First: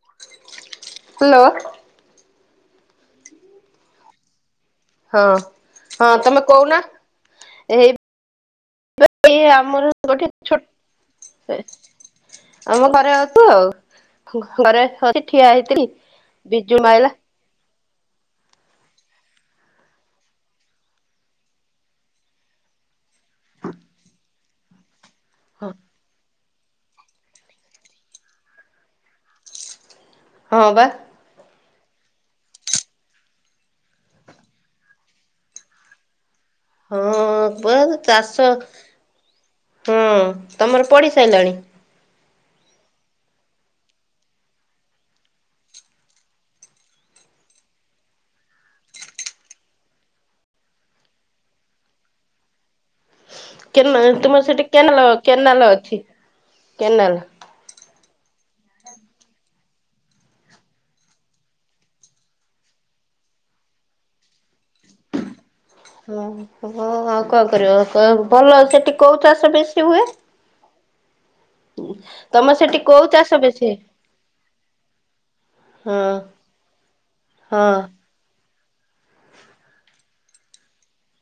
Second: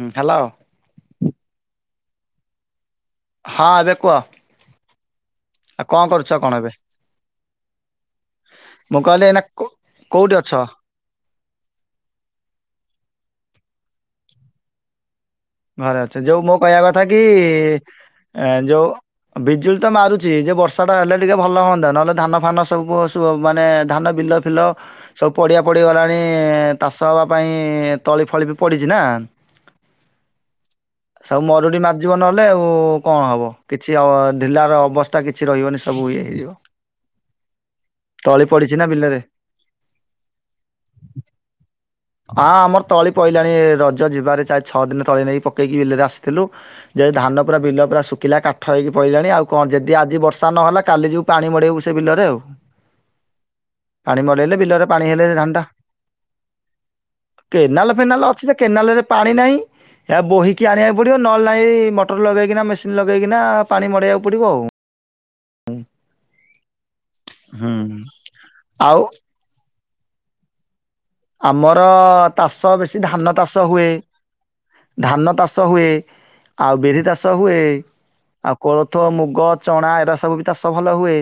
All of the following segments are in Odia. ହଁ ହ୍ୟାଲୋ ହ୍ୟାଲୋ ହଁ ଦେଖୁହ ହଁ ହଁ ତମେ କହୁନା ଏଇ ମୁଁ କହିଲି ଇ ଏଇନା କୋ ଆମର ଗୋଟେ କୋଉଠି ଅଛ ଛୋ ସେ ଆମ ଘରେ ଆଉ ଘରେ ଠିଆ ହେଇଥିଲି ଘରେ ଅଛ ଯୋଉ ମୋ କହିବା ବିଜୁଳି କଥା ମାଇଲା କି ଯୋଉ ବିଜୁଳି ତ ମାରୁଛି ଯେ ବର୍ଷା ଟା ହେଲେ ଟିକେ ଭଲ ହୁଅନ୍ତା ନହେଲେ ଧାନ ଫାନ ସବୁ ମାନେ ଧାନ ଫିଲ ଫିଲ ସବୁ ପଡ଼ିଆ ହଁ ପଡ଼ିିଗଲାଣି ଚାଷ ହବା ପାଇଁ ତଳି ଫଳି ବି ପଡିଛି ନା ହଁ ବା [unintelligible] ହଁ ବ ତଳି ଚାଷ ପଡିଛି ନା ବିଲରେ ହଁ ତମର ପଡି ସାରିଲାଣି। ହଁ ଆମର ତଳି ପହିଲାଣି ରଜ ଯିବାରେ ଚାରି ଛଅ ଦିନ ତଳି ନେଇକ ପକେଇକି ବିଲରେ ଆସିଥିଲୁ। ଧାନ ପା ବିଲ ପା ଶୁଖିଲା କାଠ ହେଇି ପିଲଲାଣି ଆଉ କଣ ଯଦି ଆଜି ବର୍ଷା ନହେଲା କାଲି ଯୋଉ ପାଣି ମଡେଇବୁ ସେ ବିଲ ଚରେ ଆଉ କେ ପାଣି ତୁମର ମଡେଇଲେ ସେଠି ବିଲରେ କେନାଲ ପାଣି ହେଲେ ଧାନଟା କେନାଲ ଅଛି କେନାଲ। ଫନାଲ ଅଛି କେନାଲ ରେ ପାଣି ନାହିଁ। ଏହା ବୋହିକି ଆଣିବାକୁ ପଡିବ ନଲ ନହି ମଟର ଲଗେଇକିନା ମେସିନ ଲଗେଇକିନା ପାଣି ମଡେଇବାକୁ ପଡିବ ଆଉ ହ ଓ ହୋ ଆଉ କଣ ହୁଁ। କର ଭଲ ସେଠି ଆଉ କୋଉ ଚାଷ ବେଶୀ ହୁଏ ଆମର ତମ ଚାଷ ସେଠି ବେଶୀ କୋଉ ଧାନ ଚାଷ ବେଶୀ ହୁଏ ଧାନ ଚାଷ ହୁଏ ହଁ ଆଉ ବିରି ଚାଷ ହୁଏ ହଁ ଆଉ କୋଳଥ ମୁଗ ଚଣା ଏରା ସବୁ ବି ଚାଷ ଭଲ ହୁଏ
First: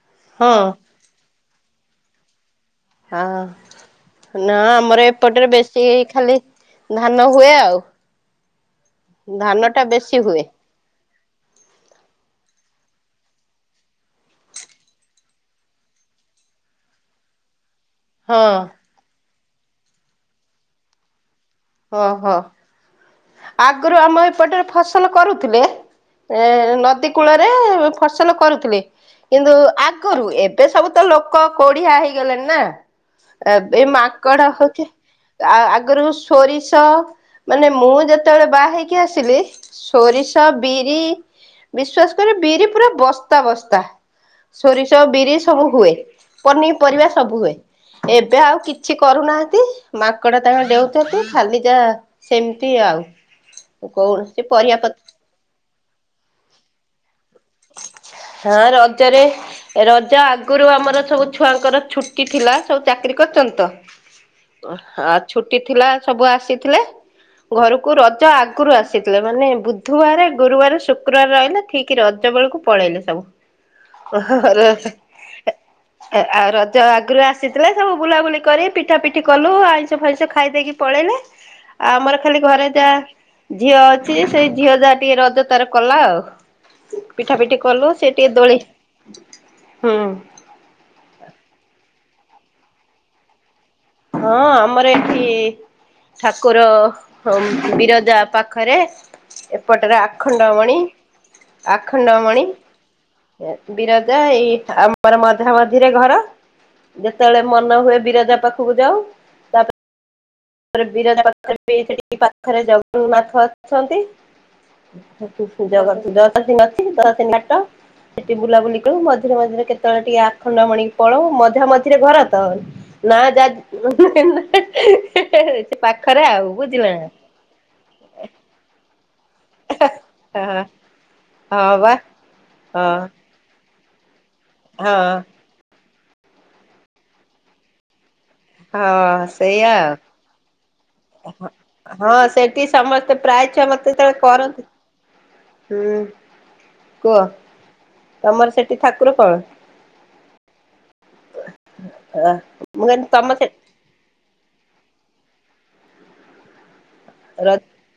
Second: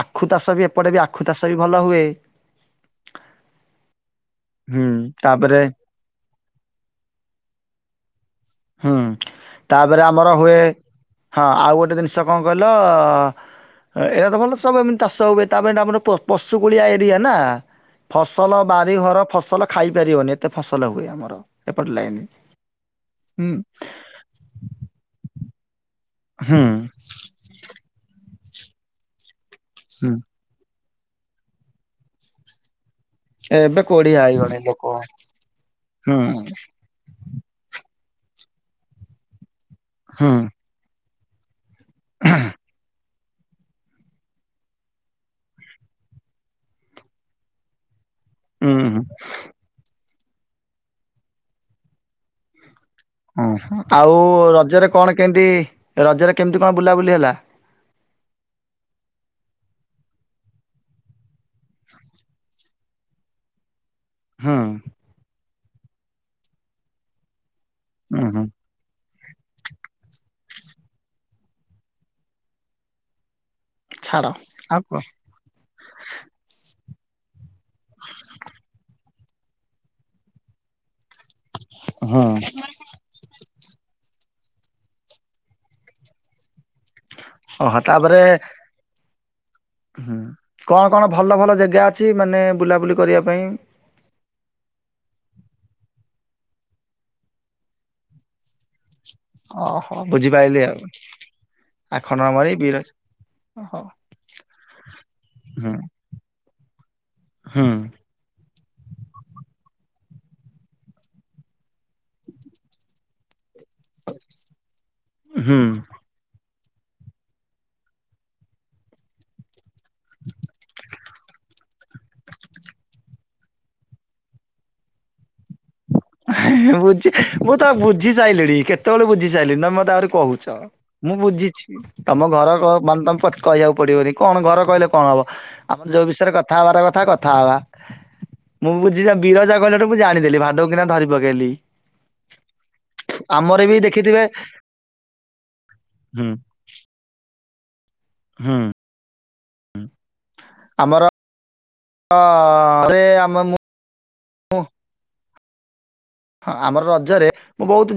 ଆଖୁ ହଁ ଚାଷ ବି ଏପଟେ ବି ଆଖୁ ଚାଷ ବି ଭଲ ହୁଏ ହାଁ ନା ହୁଁ ଆମର ଏପଟରେ ତାପରେ ବେଶୀ ଖାଲି ଧାନ ହୁଏ ଆଉ ହୁଁ ଧାନ ଟା ତାପରେ ବେଶୀ ଆମର ହୁଏ ହଁ ଆଉ ଗୋଟେ ଜିନିଷ କଣ କହିଲ ଏଇଟା ତ ଭଲ ସବୁ ଏମିତି ଚାଷ ହୁଏ ତାପରେ ଏଇଟା ଆମର ପଶୁକୁଳିଆ ଏରିଆ ନା ହଁ ଫସଲ ବାରିଘର ଫସଲ ଖାଇପାରିବନି ଏତେ ଫସଲ ହୁଏ ଆମର ଏପଟ ଲାଇନ୍ ଓହୋ ଆଗରୁ ଆମ ଏପଟରେ ଫସଲ କରୁଥିଲେ ଏ ହୁଁ ନଦୀ କୂଳରେ ଫସଲ କରୁଥିଲେ କିନ୍ତୁ ହୁଁ ଆଗରୁ ଏବେ ସବୁ ତ ଲୋକ କୋଡିିଆ ହେଇଗଲେଣି ନା ଏ ଏବେ ଏଇ କୋଢିଆ ମାଙ୍କଡ ହେଇଗଲେଣି ଲୋକ ହଉଛି ଆ ଆଗରୁ ହୁଁ ହୁଁ। ସୋରିଷ ମାନେ ମୁଁ ଯେତେବେଳେ ବାହା ହେଇକି ଆସିଲି ହୁଁ ସୋରିଷ ବିରି ବିଶ୍ଵାସ କରି ବିରି ପୁରା ବସ୍ତ ବସ୍ତାବସ୍ତା ସୋରିଷ ବିରି ସବୁ ହୁଏ ପନିପରିବା ସବୁ ହୁଏ ଏବେ ଆଉ ହୁଁ କିଛି ହୁଁ କରୁନାହାନ୍ତି ମାଙ୍କଡ ତାଙ୍କ ଡ଼େଉଛନ୍ତି ଖାଲି ଯା ସେମିତି ଆଉ ହୁଁ ଆଉ କୌଣସି ପରିବା ରଜରେ ପତ୍ର କଣ କେମିତି ରଜରେ କେମିତି କଣ ବୁଲାବୁଲି ହେଲା ସିଂଁ ହଁ ରଜାରେରେ ରଜ ଆଗରୁ ଆମର ସବୁ ଛୁଆଙ୍କର ଛୁଟି ଥିଲା ସବୁ ଚାକିରି କରୁଚନ୍ତି ହୁଁ ତ ହା ଛୁଟି ଥିଲା ସବୁ ଆସିଥିଲେ। ଘରକୁ ରଜ ହୁଁ ହୁଁ ଆଗୁରୁ ଆସିଥିଲେ। ମାନେ ବୁଧବାର ଗୁରୁବାର ଶୁକ୍ରବାର ରହିଲେ ଠିକ୍ ର ସେବେଳକୁ ପଳେଇଲେ ସବୁ। ଛାଡ ଆଉ କୁହ ଆ ର ଜ ଆଗରୁ ଆସିଥିଲେ। ସବୁ ବୁଲାବୁଲି କରି ପିଠା ପିଠି କଲୁ ଆଇଁଷ ଫାଇଁଷ ଖାଇ ଦେଇକି ପଳେଇଲେ। ଆମର ହୁଁ। ଖାଲି ଘରେ ଯା ଝିଅ ସିଏ ସେଇ ଝିଅ ଯାହା ଟିକେ ରଜ ତାର କଲା ଆଉ। ପିଠା ପିଠି ଓହୋ କଲୁ ସେ ତାପରେ ଟିକେ ଦୋଳି ହୁଁ କଣ କଣ ଭଲ ଭଲ ଜେଗା ଅଛି ମାନେ ବୁଲାବୁଲି କରିବା ପାଇଁ। ହଁ ଆମର ଏଇଠି ଠାକୁର ବିରଜା ପାଖରେ ଏପଟରେ ଓହୋ ବୁଝିପାଇଲି ଆଖଣ୍ଡଳମଣି ଆଉ ଆଖଣ୍ଡଳମଣି। ଓହୋ ବିରଜା। ଏଇ ଆମର ହୁଁ ମଝାମଝିରେ ଘର। ଯେତବେଳେ ହୁଁ। ମନ ହୁଏ ବିରଜା ପାଖୁକୁ ବି ଯାଉ ତାପରେ ବିରଜା ପାଖରେ [unintelligible] ସେଠି ପାଖରେ ଜଗନ୍ନାଥ ଅଛନ୍ତି। ହୁଁ [unintelligible] ଜଗତି ନାଟ। ସେଠି ବୁଲାବୁଲି କରୁ ମଝିରେ ମଝିରେ କେତବେଳେ ଟିକେ ଆଖଣ୍ଡ ମଣି କି ପଳଉ ମଝା ମଝିରେ ଘର ତ। ନାଁଏ ଯା ସେ ପାଖରେ ଆଉ ବୁଝିଲେ ନା। ବୁଝି ମୁଁ ତ ବୁଝି ସାଇଲିିଣି କେତବେଳେ ବୁଝି ବୁଝିସାଇଲିଣି ତମେ ମୋତେ ଆହୁରି କହୁଚ। ହଁ ମୁଁ ବୁଝିଚି। ହଁ ବା ତମ ଘର କଁ ହଁ ମାନେ ତମ ପତ୍ କହିବାକୁ ପଡିବନି। କଣ ଘର କହିଲେ କଣ ହଁ ହବ ଆମର ଯୋଉ ବିଷୟରେ କଥା ହବାର କଥା କଥା ହବା। ମୁଁ ବୁଝିଚି ହଁ ତମ୍ ବିରଜା ସେଇଆ କଇଲା ଠୁଁ ମୁଁ ଜାଣିଦେଲି ମାଡ଼କ୍ ହଁ ସେଠି ସମସ୍ତେ ପ୍ରାୟ ଆମର ଛୁଆ ବି ମତେ ଯେତବେଳେ ଦେଖିଥିବେ କରନ୍ତି ହୁଁ କୁହ ହୁଁ ତମର ସେଠି ଠାକୁର କଣ? ଆମର ମୁଁ ରେ କହିଲି ତମ ଆମେ ସେ ମୁଁ ହୁଁ। ହଁ ଆମର ରଜରେ ର ମୁଁ ବହୁତ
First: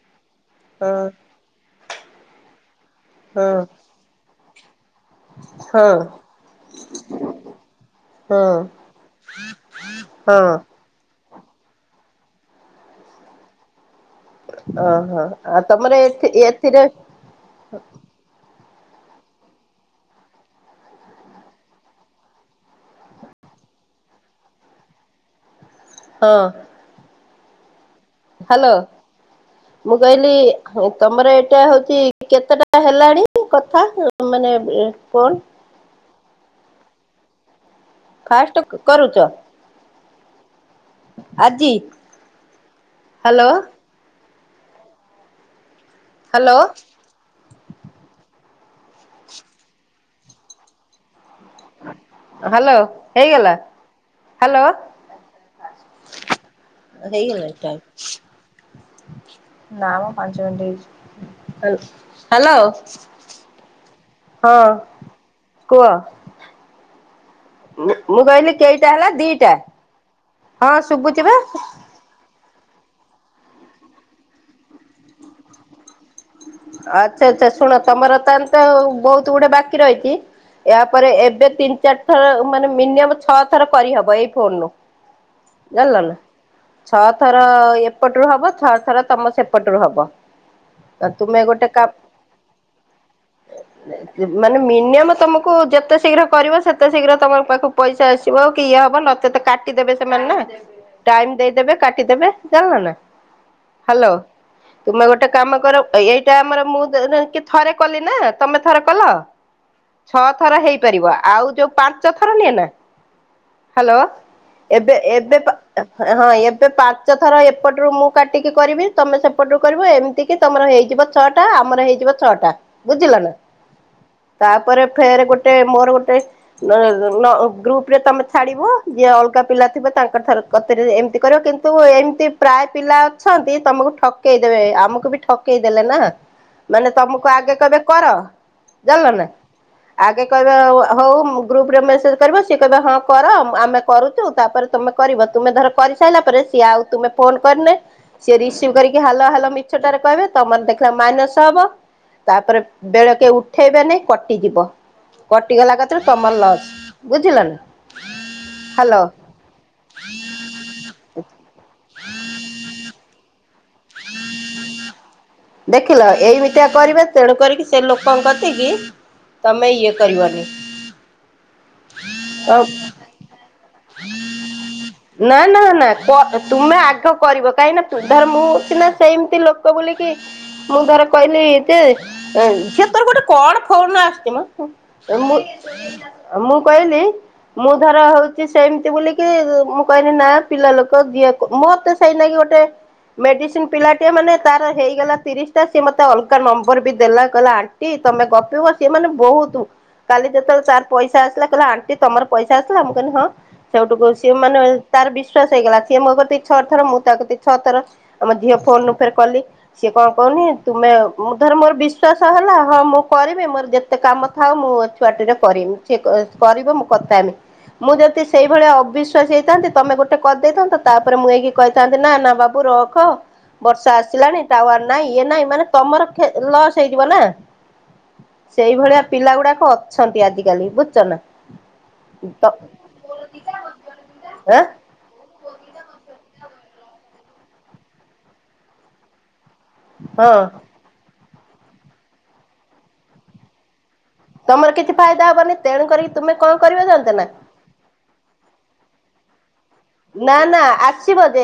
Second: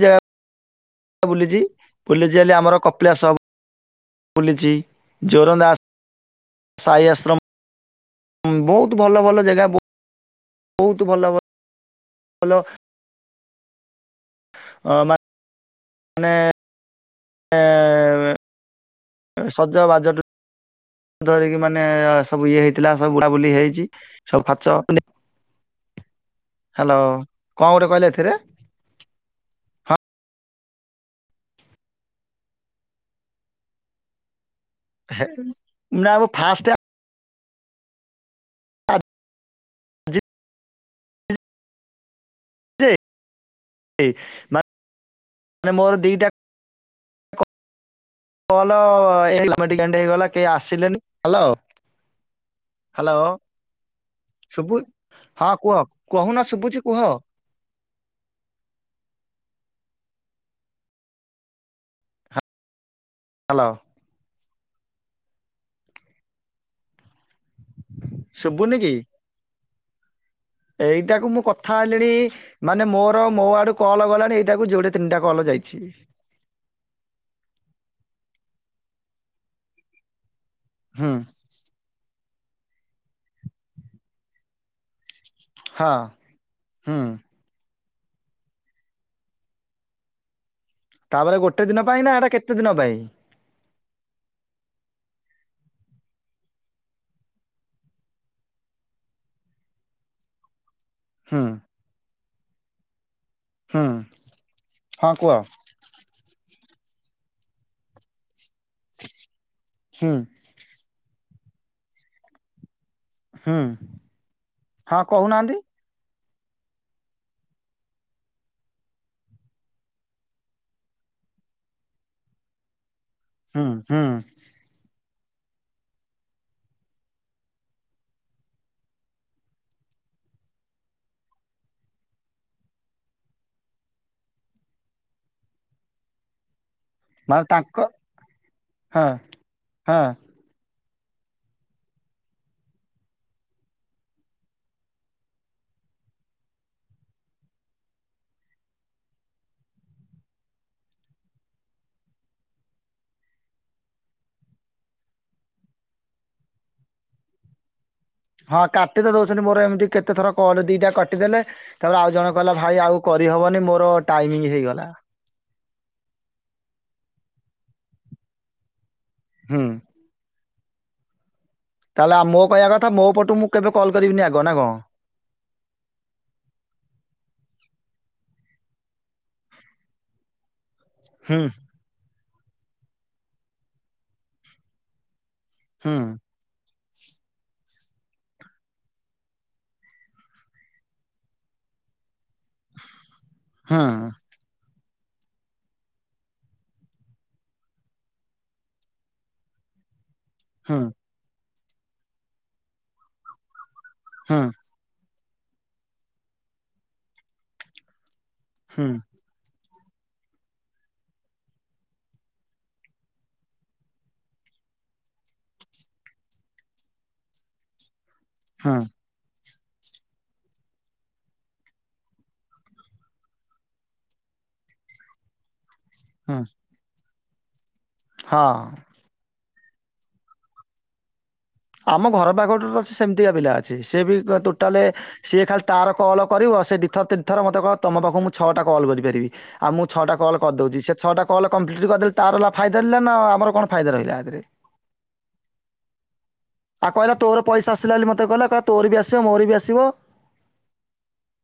ହଁ ଜାଗା ବୁଲିଚି ବୁଲିଚି ହେଲେ ଆମର କପିଳାସ ହବ। ହଁ। ବୁଲିଚି ଜୋରନ୍ଦାସ୍ ହଁ ସାହି ଆଶ୍ରମ ହଁ ବହୁତ ଭଲ ଭଲ ଜାଗା ହଁ ବହୁତ ଭଲ ଭଲ। ହାଲୋ। ଓହୋ ଆ ତମର ଏଥି ମାନେ ଏଥିରେ ସଜବାଜଠୁ [unintelligible] ହଁ ହ୍ୟାଲୋ କଣ ଗୋଟେ କହିଲେ ଏଥିରେ ହ୍ୟାଲୋ ମୁଁ ହଁ କହିଲି ତମର ଏଇଟା ହଉଛି କେତେଟା ହେଲାଣି କଥା ମାନେ ହେ ଫୋନ୍ ନା ମୁଁ ଫାଷ୍ଟ ଆ ଫାଷ୍ଟ କରୁଚ? ଜି ଆଜି? ହ୍ୟାଲୋ [unintelligible] ମା ମାନେ ମୋର ଦିଇଟା ହ୍ୟାଲୋ କଲ [unintelligible] ହେଇଗଲା କେହି ଆସିଲେନି, ହ୍ୟାଲୋ ହ୍ୟାଲୋ ହେଇଗଲା? ହ୍ୟାଲୋ ଶୁଭୁ ହଁ କୁହ କହୁନ ଶୁଭୁଛି କୁହ। [inaudible] ହେଇଗଲା ହାଲ୍ ହ୍ୟାଲୋ। ହ୍ୟାଲୋ। ହଁ କୁହ। ମୁଁ ମୁଁ କହିଲି ଶୁଭୁନି କି? କେଇଟା ହେଲା ଦିଟା? ହଁ ଶୁଭୁଛି ଏଇଟାକୁ ବା ମୁଁ କଥା ହେଲିଣି ମାନେ ମୋର ମୋ ଆଡୁ କଲ ଗଲାଣି ଏଇଟାକୁ ଯୋଡେ ତିନିଟା କଲ ଯାଇଛି। ଆଚ୍ଛା ଆଚ୍ଛା ଶୁଣ ତମର ତାହେଲେ ତ ଆଉ ବହୁତୁ ଗୁଡେ ବାକି ରହିଛି। ୟାପରେ ହୁଁ ଏବେ ତିନି ଚାରି ଥର ମାନେ ମିନିୟମ ଛଅ ଥର କରିହବ ଏଇ ଫୋନରୁୁ। ହଁ ଜାଣିଲ ନା ହୁଁ ଛଅଥର ଏ ଏପଟରୁ ହବ ଛଅ ଥର ତମ ସେପଟରୁ ହବ। ତାପରେ ତୁମେ ଗୋଟେ ଦିନ କାପ ପାଇଁ ନା ଏଟା କେତେ ଦିନ ପାଇଁ ମାନେ ମିନିଯମ୍ ତମକୁ କୁ ଯେତେ ଶୀଘ୍ର କରିବ ସେତେ ଶୀଘ୍ର ତମର ପାଖକୁ ପଇସା ଆସିବ କି ଇଏ ହବ ନଚେତ କାଟିଦେବେ ସେମାନେ ନା। ଦେବେ ଟାଇମ ହୁଁ ଦେଇଦେବେ କାଟିଦେବେ ଜାଣିଲ ନା ହୁଁ ହାଲୋ ତୁମେ ହଁ ଗୋଟେ କୁହ କାମ କର ଏଇଟା ଆମର ମୁଁ ଦେ [unintelligible] ଥରେ କଲି ନା ତମେ ଥରେ କଲ ହୁଁ ଛଅ ଥର ହେଇ କରିବ ଆଉ ଯୋଉ ପାଞ୍ଚ ଥର ନିଏନା ହୁଁ ହାଲୋ ଏବେ ହଁ ଏବେ କହୁନାହାନ୍ତି ହଁ ଏବେ ପାଞ୍ଚ ଥର ଏପଟରୁ ମୁଁ କାଟିକି କରିବି ତମେ ସେପଟୁ କରିବ ଏମିତି କି ତମର ହେଇ ଯିବ ଛଅଟା ଆମର ହେଇଯିବ ଛଅଟା ବୁଝିଲ ନା ହୁଁ ହୁଁ ତାପରେ ଫେରେ ଗୋଟେ ମୋର ଗୋଟେ ଗ୍ରୁପରେ ତମେ ଛାଡିବ ଯିଏ ଅଲଗା ପିଲା ଥିବେ ତାଙ୍କ ଥରୁ କତିରେ ଏମିତି କରିବ କିନ୍ତୁ ଏମିତି ପ୍ରାୟ ପିଲା ଅଛନ୍ତି ତମୁକୁ ଠକେଇ ଦେବେ ଆମ୍ ଆମୁକୁ ବି ଠକେଇ ଦେଲେନା। ମାନେ ତମୁକୁ ମାନେ ଆଗେ ତାଙ୍କ କହିବେ କର ଜାଣିଲ ହଁ ନା ହଁ ଆଗେ କହିବେ ହୋଉ ମୁଁ ଗ୍ରୁପରେ ମେସେଜ କରିବ ସିଏ କହିବେ ହଁ କର ଆମେ କରୁଚୁ ତାପରେ ତୁମେ କରିବ ତୁମେ ଧର କରି ହେଇସାରିଲା ପରେ ସିଏ ଆଉ ତୁମେ ଫୋନ୍ କରିନେ ସିଏ ରିସିଭ୍ କରିକି ହାଲୋ ହାଲୋ ମିଛଟାରେ କହିବେ ତମର ଦେଖିଲା ମାଇନସ ହବ ତାପରେ ବେଳେକେ ଉଠେଇବେନି କଟିଯିବ। କଟିଗଲା କତିରୁ ତମର ଲସ୍ ବୁଝିଲ ନା। ହଁ ହାଲୋ କାଟି ତ ଦୋଉଚନ୍ତି ମୋର ଏମିତି କେତେ ଥର କଲ୍ ଦିଟା କାଟିଦେଲେ ତାପରେ ଆଉ ଜଣେ କହିଲା ଭାଇ ଆଉ କରିହବ ମାନେ ମୋର ଟାଇମିଙ୍ଗ ହେଇଗଲା। ଦେଖିଲ ଏଇମିତିଆ କରିବେ ତେଣୁ କରିକି ସେ ଲୋକଙ୍କ କତିକି ହୁଁ ତମେ ଇଏ କରିବନି। ତାହେଲେ ଆ ମୋ କହିବା କଥା ମୋ ପଟୁ ମୁଁ କେବେ କଲ୍ କରିବିନି ଆଗ ନା କଣ? ନାଁ ନାଁ ନାଁ କ ତୁମେ ଆଗ କରିବ କାହିଁକି ନାଁ ମୁଁ ସିନା ସେମତି ଲୋକ ବୋଲିକି ମୁଁ ଧର ହୁଁ କହିଲି ଯେ ଏଇ ଝିଅ ତୋର ଗୋଟେ କଣ ଫୋନ ଆସୁଚି ହୁଁ ମ? କହିଲି ମୁଁ ଧର ହଉ ସେ ସେମତି ବୋଲିକି ମୁଁ କହିଲି ନା ପିଲା ଲୋକ ଦିଏ ମତେ ସେଇନାକିି ଗୋଟେ ମେଡିସିନ ହୁଁ ପିଲାଟିଏ ମାନେ ତାର ହେଇଗଲା ତିରିଶି ଟା ସିଏ ମତେ ଅଲଗା ନମ୍ବର ବି ଦେଲା କହିଲା ଆଣ୍ଟି ତମେ ଗପିବ ସିଏ ମାନେ ବହୁତ କାଲି ଯେତବେଳେ ହୁଁ ତାର ପଇସା ଆସିଲା କହିଲା ଆଣ୍ଟି ତମର ପଇସା ଆସିଲା ମୁଁ କହିଲି ହଁ। ସେଇଠୁକୁ ସିଏ ହୁଁ ମାନେ ତାର ବିଶ୍ଵାସ ହେଇଗଲା ସିଏ ମୋ କତିକି ଛଅ ଥର ମୁଁ ତା କତିକି ଛଅ ଥର। ଆମ ଝିଅ ଫୋନରୁୁ ହୁଁ ଫେର କଲି। ସିଏ କଣ କହୁନି ତୁମେ ଧର ମୋର ବିଶ୍ଵାସ ହେଲା ହଁ ମୁଁ କରିବି। ମୋର ଯେତେ କାମ ଥାଉ ମୁଁ ପୁଅ ଛୁଆଟିର କରିନି। ସେ କରିବ ମୁଁ କଥା ହେମି। ମୁଁ ଯଦି ସେଇଭଳିଆ ହୁଁ ଅବିଶ୍ୱାସୀ ହେଇଥାନ୍ତି। ତମେ ଗୋଟେ କରିଦେଇଥାନ୍ତ। ତାପରେ ମୁଁ ଏଇକି କହିଥାନ୍ତି ନା ନା ବାବୁ ରଖ। ବର୍ଷା ଆସିଲାଣି। ଟାୱାର ନାଇଁ ଇଏ ନାଇଁ ମାନେ ତମର ଖେ ହୁଁ ଲସ୍ ହେଇଯିବ ନା। ହଁ। ସେଇଭଳିଆ ପିଲା ଗୁଡାକ ଅଛନ୍ତି ଆଜିକାଲି ବୁଝୁଚ ନା? ଆମ ଘର ପାଖ ତ [unintelligible] ସେମତିକା ପିଲା ଅଛି। ସେ ବି ଗ ଆଁ ଟୋଟାଲେ ସେ ଖାଲି ତାର କଲ୍ କରିବ। ସେ ଦି ଥର ତିନି ଥର ମତେ କହିବ ତମ ପାଖକୁ ମୁଁ ଛଅଟା କଲ କରି ପାରିବି। ଆଉ ମୁଁ ଛଅଟା କଲ ହଁ କରିଦଉଚି। ସେ ଛଅଟା କଲ କମ୍ପ୍ଲିଟ କରିଦେଲେ ତାର ଲା ଫାଇଦା ରହିଲା ନା ଆମର କଣ ଫାଇଦା ରହିଲା। ଏଥିରେ। ତମର କିଛି ଫାଇଦା ହବନି ତେଣୁ କରିକି ତୁମେ କଣ କରିବ ଆଉ ଜାଣିଛ କହିଲା ନା ତୋର ପଇସା ଆସିଲା ବୋଲି ମତେ କହିଲା ତୋର ବି ଆସିବ ମୋ ବି ଆସିବ ନା ନା ଆସିବ ଯେ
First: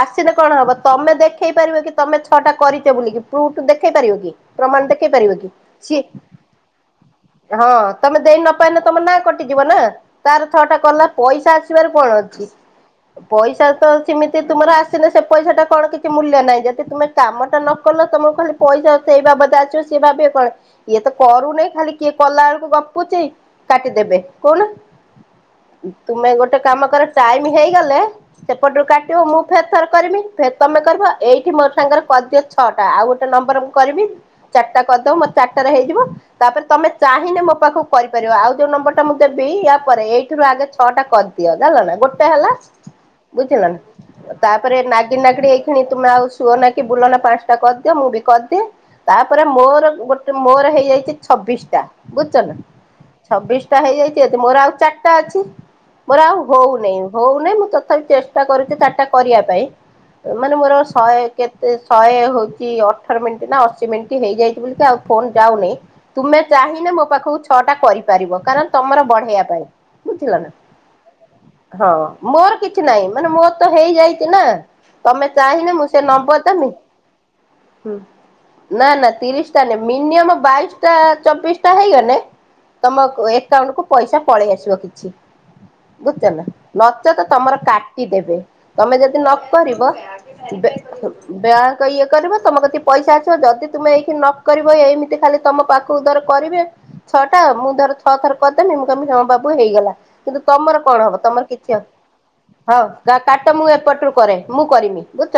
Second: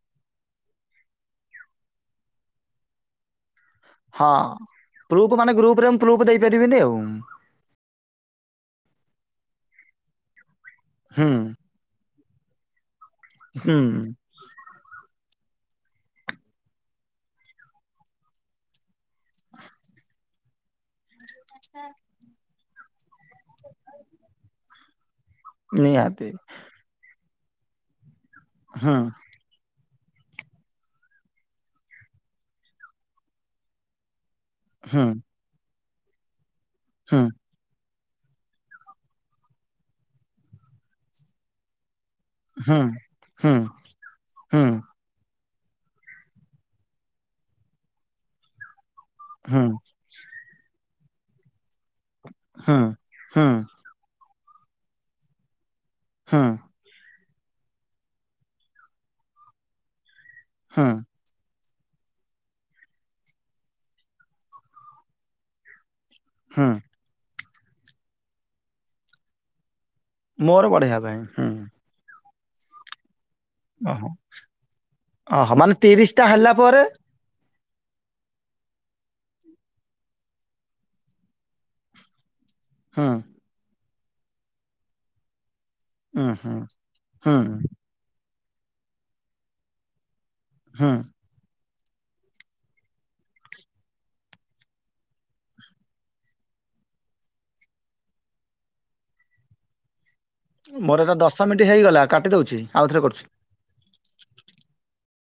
ଆସିଲେ କଣ ହବ ତମେ ଦେଖେଇ ପାରିବ କି ତମେ ଛଅଟା କରିଛ ବୋଲିକି ଦେଖେଇ ପାରିବ କି ହଁ। ପ୍ରମାଣ ଦେଖେଇ ପ୍ରୁଫ୍ ପାରିବ କି ମାନେ ଗ୍ରୁପରେ ମୁଁ ସିଏ ପ୍ରୁଫ୍ ଦେଇପାରିବିନି ଆଉ ହଁ ତମେ ଦେଇ ନ ପାଇଁ ତମ ନା କଟିଯିବ ନା ତାର ଛଅଟା କଲା ହୁଁ ପଇସା ଆସିବାର କଣ ଅଛି? ପଇସା ହୁଁ ତ ସେମିତି ତୁମର ଆସିନି ସେ ପଇସା ଟା କଣ କିଛି ମୂଲ୍ୟ ନାହିଁ ଯଦି ତୁମେ କାମଟା ନ କଲ ତମକୁ ଖାଲି ପଇସା ସେଇ ବାବଦ ଆସିବ ସିଏ ଭାବିବ କଣ ଇଏ ତ କରୁନି ଖାଲି କିଏ କଲା ବେଳକୁ ଗପୁଛି କାଟି ଦେବେ କହୁନା? ନିହାତି। ତୁମେ ଗୋଟେ କାମ କର ଟାଇମ ହେଇଗଲେ ସେପଟରୁ ହଁ କାଟିବ ମୁଁ ଫେର ଥରେ କରିବି ଫେରେ ତମେ କରିବ ଏଇଠି ମୋର ସାଙ୍ଗରେ କରିଦିଅ ଛଅଟା ଆଉ ଗୋଟେ ନମ୍ବର ମୁଁ କରିବି ଚାରିଟା ହଁ କରିଦବ ମୋ ଚାରିଟାରେ ହେଇଯିବ ତାପରେ ତମେ ହଁ ଚାହିଁଲେ ମୋ ପାଖକୁ କରିପାରିବ ଆଉ ଯୋଉ ନମ୍ବରଟା ମୁଁ ଦେବି ୟା ପରେ ଏଇଥିରୁ ଆଗେ ଛଅଟା କରିଦିଅ ଜାଣିଲନା। ହେଲା ହଁ ବୁଝିଲ ନା ହଁ ତାପରେ ନାଗି ନାଗିଡେଇ ତୁମେ ଆଉ ଶୁଅ ନା କି ବୁଲ ନା ପାଞ୍ଚଟା କରିଦିଅ ମୁଁ ବି କରିଦିଏ ତାପରେ ହଁ ହଁ ମୋର ଗୋଟେ ମୋର ହେଇଯାଇଛି ଛବିଶିଟା ବୁଝୁଛ ନା ହଁ ହଁ ଛବିଶିଟା ହେଇଯାଇଛି। ଅଛି ମୋର ଆଉ ଚାରିଟା ଅଛି ମୋର ଆଉ ହଁ ହଉନହିଁ ହଉନାଇଁ ମୁଁ ତଥାପି ଚେଷ୍ଟା କରୁଛି ଚାରିଟା କରିବା ପାଇଁ ମାନେ ମୋର ଆଉ ହଁ ଶହେ କେତେ? ଶହେ ହଉଛି ଅଠର ମିନିଟ ନା ଅଶୀ ମିନିଟ୍ ହେଇଯାଇଛି ବୋଲିକି ଆଉ ଫୋନ ଯାଉନି ତୁମେ ହଁ ଚାହିଁଲେ ମୋ ପାଖକୁ ଛଅଟା କରିପାରିବ କାରଣ ତମର ବଢେଇବା ପାଇଁ ବୁଝିଲ ନା ମୋର ବଢେଇବା ପାଇଁ ହୁଁ ହଁ ମୋର କିଛି ନାହିଁ ମାନେ ମୋର ତ ଓହୋ ହେଇଯାଇଛି ନା ତମେ ଓହୋ ଚାହିଁଲେ ମାନେ ମୁଁ ସେ ତିରିଶ ଟା ନମ୍ବର ହେଲା ଦେମି ପରେ ହୁଁ। ନା ନା ତିରିଶି ଟା ନାଇଁ ମିନିୟମ ବାଇଶି ଟା ଚବିଶି ଟା ହେଇଗଲେ। ତମ ହଁ ଏକାଉଣ୍ଟ କୁ ପଇସା ପଳେଇ ଆସିବ କିଛି ବୁଝିଛ ହଁ ନା ହଁ ନଚେତ ହଁ ତମର କାଟିଦେବେ ତମେ ଯଦି ନ କରିବ। ହଁ ବ ବ ଇଏ କରିବ ତମ କତିକି ପଇସା ଆସିବ ଯଦି ତୁମେ ଏଇକ୍ଷିଣୀ ନ କରିବ ଏମିତି ଖାଲି ତମ ପାଖକୁ ଧର କରିବେ। ଛଅଟା ମୁଁ ଧର ଛଅ ଥର କରିଦେଲିି ମୁଁ କହିବି ହଁ ବାବୁ ହେଇଗଲା। କିନ୍ତୁ ତମର ମୋର କଣ ଏଟା ହବ ଦଶ ତମର ମିନିଟ୍ କିଛି ହେଇଗଲା କାଟି ଦଉଛି ହଁ ଆଉଥରେ କରୁଛି। କାଟ ମୁଁ ଏପଟରୁ କରେ ମୁଁ କରିମି ବୁଝୁଛ